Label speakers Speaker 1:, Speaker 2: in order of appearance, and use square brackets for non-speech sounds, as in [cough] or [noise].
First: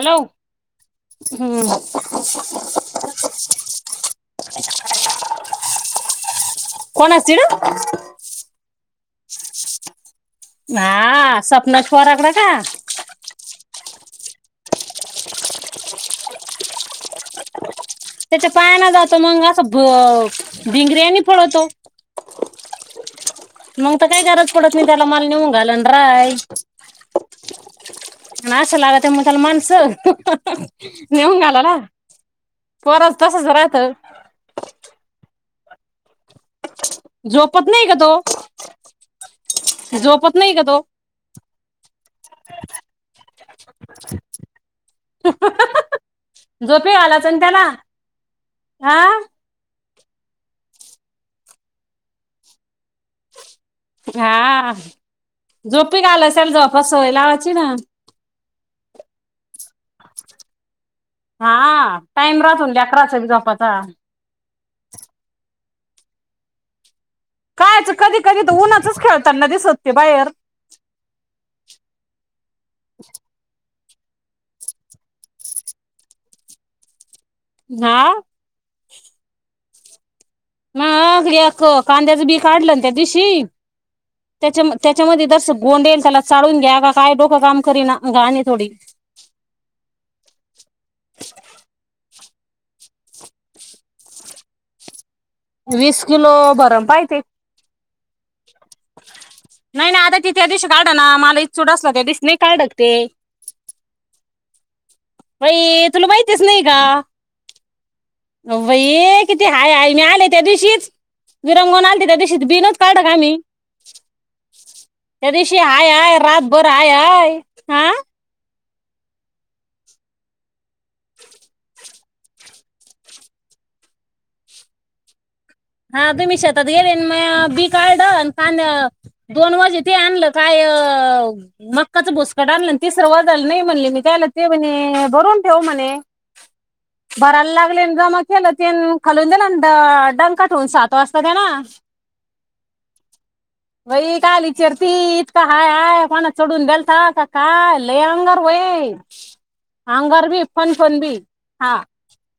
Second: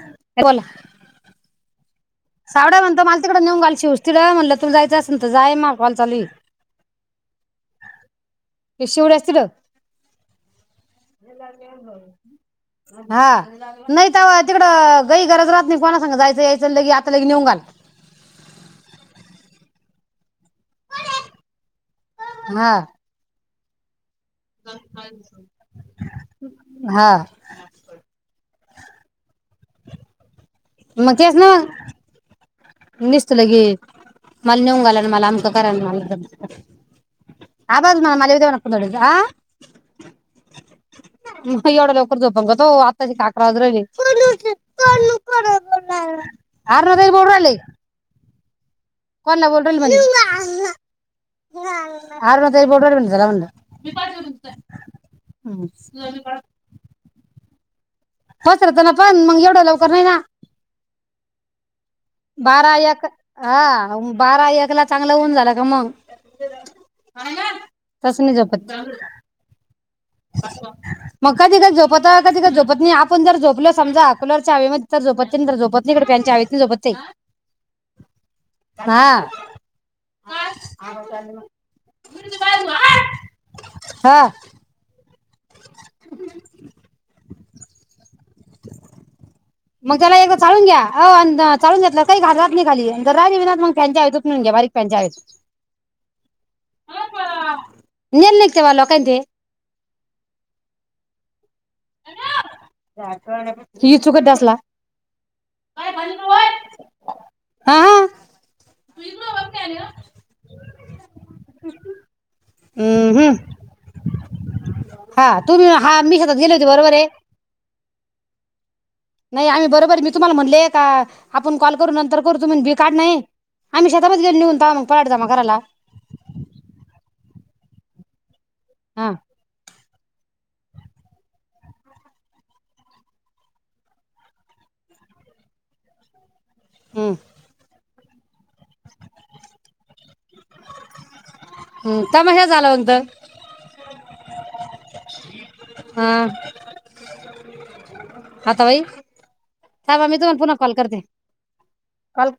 Speaker 1: Hello
Speaker 2: बोला
Speaker 1: हम्म
Speaker 2: सावड्या म्हणतो मला तिकडं नेऊन घाल शिव च्या तिड म्हणलं तुला जायचं असलं जाय मा कॉल चालुय
Speaker 1: कोण असतील
Speaker 2: ती शिवड्या तिड
Speaker 1: हा सपनाश पोराकडं का
Speaker 2: हा नाय तवा तिकडं गई गरज लागत नाही कोणा संग जायचं यायचं लागी लगि नेऊन घाल
Speaker 1: त्याचा पायाने जातो मग भ भिंगऱ्यानी पळतो
Speaker 2: हा
Speaker 1: मग आता काय गरज पडत नाही त्याला मला नेऊन घालन राय
Speaker 2: हा
Speaker 1: आण आस लागत्या मग त्याला माणसं-हाहा नेऊन घाला ना.
Speaker 2: निस्त लगीन मला नेऊन घालन मला मग करा ना मला
Speaker 1: झोपत
Speaker 2: हा
Speaker 1: नाही का
Speaker 2: बास
Speaker 1: तो
Speaker 2: मला लई नको देऊ मला आ
Speaker 1: झोपत नाही का तो
Speaker 2: मग एवढ्या लवकर झोपण का तो आताचे तर अकरा वाजून राहिले अरे राहुदे
Speaker 1: झोपी
Speaker 2: रे मी
Speaker 1: घालायच
Speaker 2: बोलुन
Speaker 1: ना
Speaker 2: राहिले
Speaker 1: त्याला हा
Speaker 2: फोण बोलून. [unintelligible] बोलू राहिले जरा बंद
Speaker 1: हा होय लावाची ना.
Speaker 2: [unintelligible] लवकर नाही ना
Speaker 1: हा टाइम राहतो ना
Speaker 2: बारा एक
Speaker 1: लेकराचा बी
Speaker 2: हा
Speaker 1: झोपाचा
Speaker 2: बारा एक ला चांगल ऊन झालं की मग [unintelligible]
Speaker 1: कायच कधी कधी तर उन्हाचच खेळताना दिसत ते बाहेर
Speaker 2: म कधी कधी झोपत कधीकधी झोपत नई आपण जर झोपलोच समजा कुलर च्या हवेमदी झोपेत नाही इकड फॅन च्या हवेत नाही झोपत ये.
Speaker 1: नः
Speaker 2: हा
Speaker 1: महागड्या क कांद्याची बी काढल ना त्या दिशी
Speaker 2: हा
Speaker 1: त्याच्याम - त्याच्यामध्ये तर अस गोंडे न त्याला चाळुन घ्या काय तो क काम करीना वान ये आणि थोडी
Speaker 2: मग त्याला एकदा चाळुन घ्या आवो अन् द चाळुन घेतल्यावर काही घाण रात नाही खाली जर राहीली बी ना मग फॅनच्या हवेत मिळून घ्या बारीक फॅन घ्या हवेत
Speaker 1: वीस किलो भरन पाय ते
Speaker 2: [inaudible] तेव्हा लोकांचे
Speaker 1: नाही ना आज ही तिथे त्या दिशी काढण ना मला इचू डासला त्या दिशी नाही काढ का ते
Speaker 2: ही चुकत डसला
Speaker 1: बाई तुला माहीतीच नाई का
Speaker 2: हा हा
Speaker 1: बाई किती हाय हाय ने आले त्या दिशीच विरंगुन आलते त्या दिशीच बीनच काड का
Speaker 2: हम्म हम्म
Speaker 1: आम्ही
Speaker 2: हा
Speaker 1: त्या दिशीच
Speaker 2: तुम्ही
Speaker 1: हाय
Speaker 2: हा मी
Speaker 1: हाय
Speaker 2: शेतात गेले होते
Speaker 1: रातभर हाय
Speaker 2: बरोबर आहे
Speaker 1: हाय आ
Speaker 2: नाही आम्ही बरोबर मी तुम्हाला म्हणले का? आपण कॉल करू नंतर करतो म्हणून बी काढणं ये आम्ही शेतामध्ये निघून तवा मंग [inaudible] जमा करायला
Speaker 1: हा तुम्ही शेतात गेले मया बी काड आन
Speaker 2: हा
Speaker 1: दोन वजे ते आणलं काय मकांच भुस्काट आणल अन तिसरं वझाल नाई म्हणले मी त्यांला ते म्हणे झोडुन ठेव म्हणे
Speaker 2: हम्म
Speaker 1: भराला लागले न जमा केलत तेनं खालून देन अन डान काढ
Speaker 2: हं थांबा हे झाल्या नंतर
Speaker 1: व्हय काआला इचारतीत तिथ हाय हाय
Speaker 2: हा
Speaker 1: कोन चढून देलता काल लई अंगावर
Speaker 2: आता बाई
Speaker 1: व्हये
Speaker 2: थांबा मी
Speaker 1: अंगावर
Speaker 2: तुम्हाला
Speaker 1: बी
Speaker 2: पुन्हा कॉल
Speaker 1: फणफण
Speaker 2: करते
Speaker 1: बी हां
Speaker 2: कॉल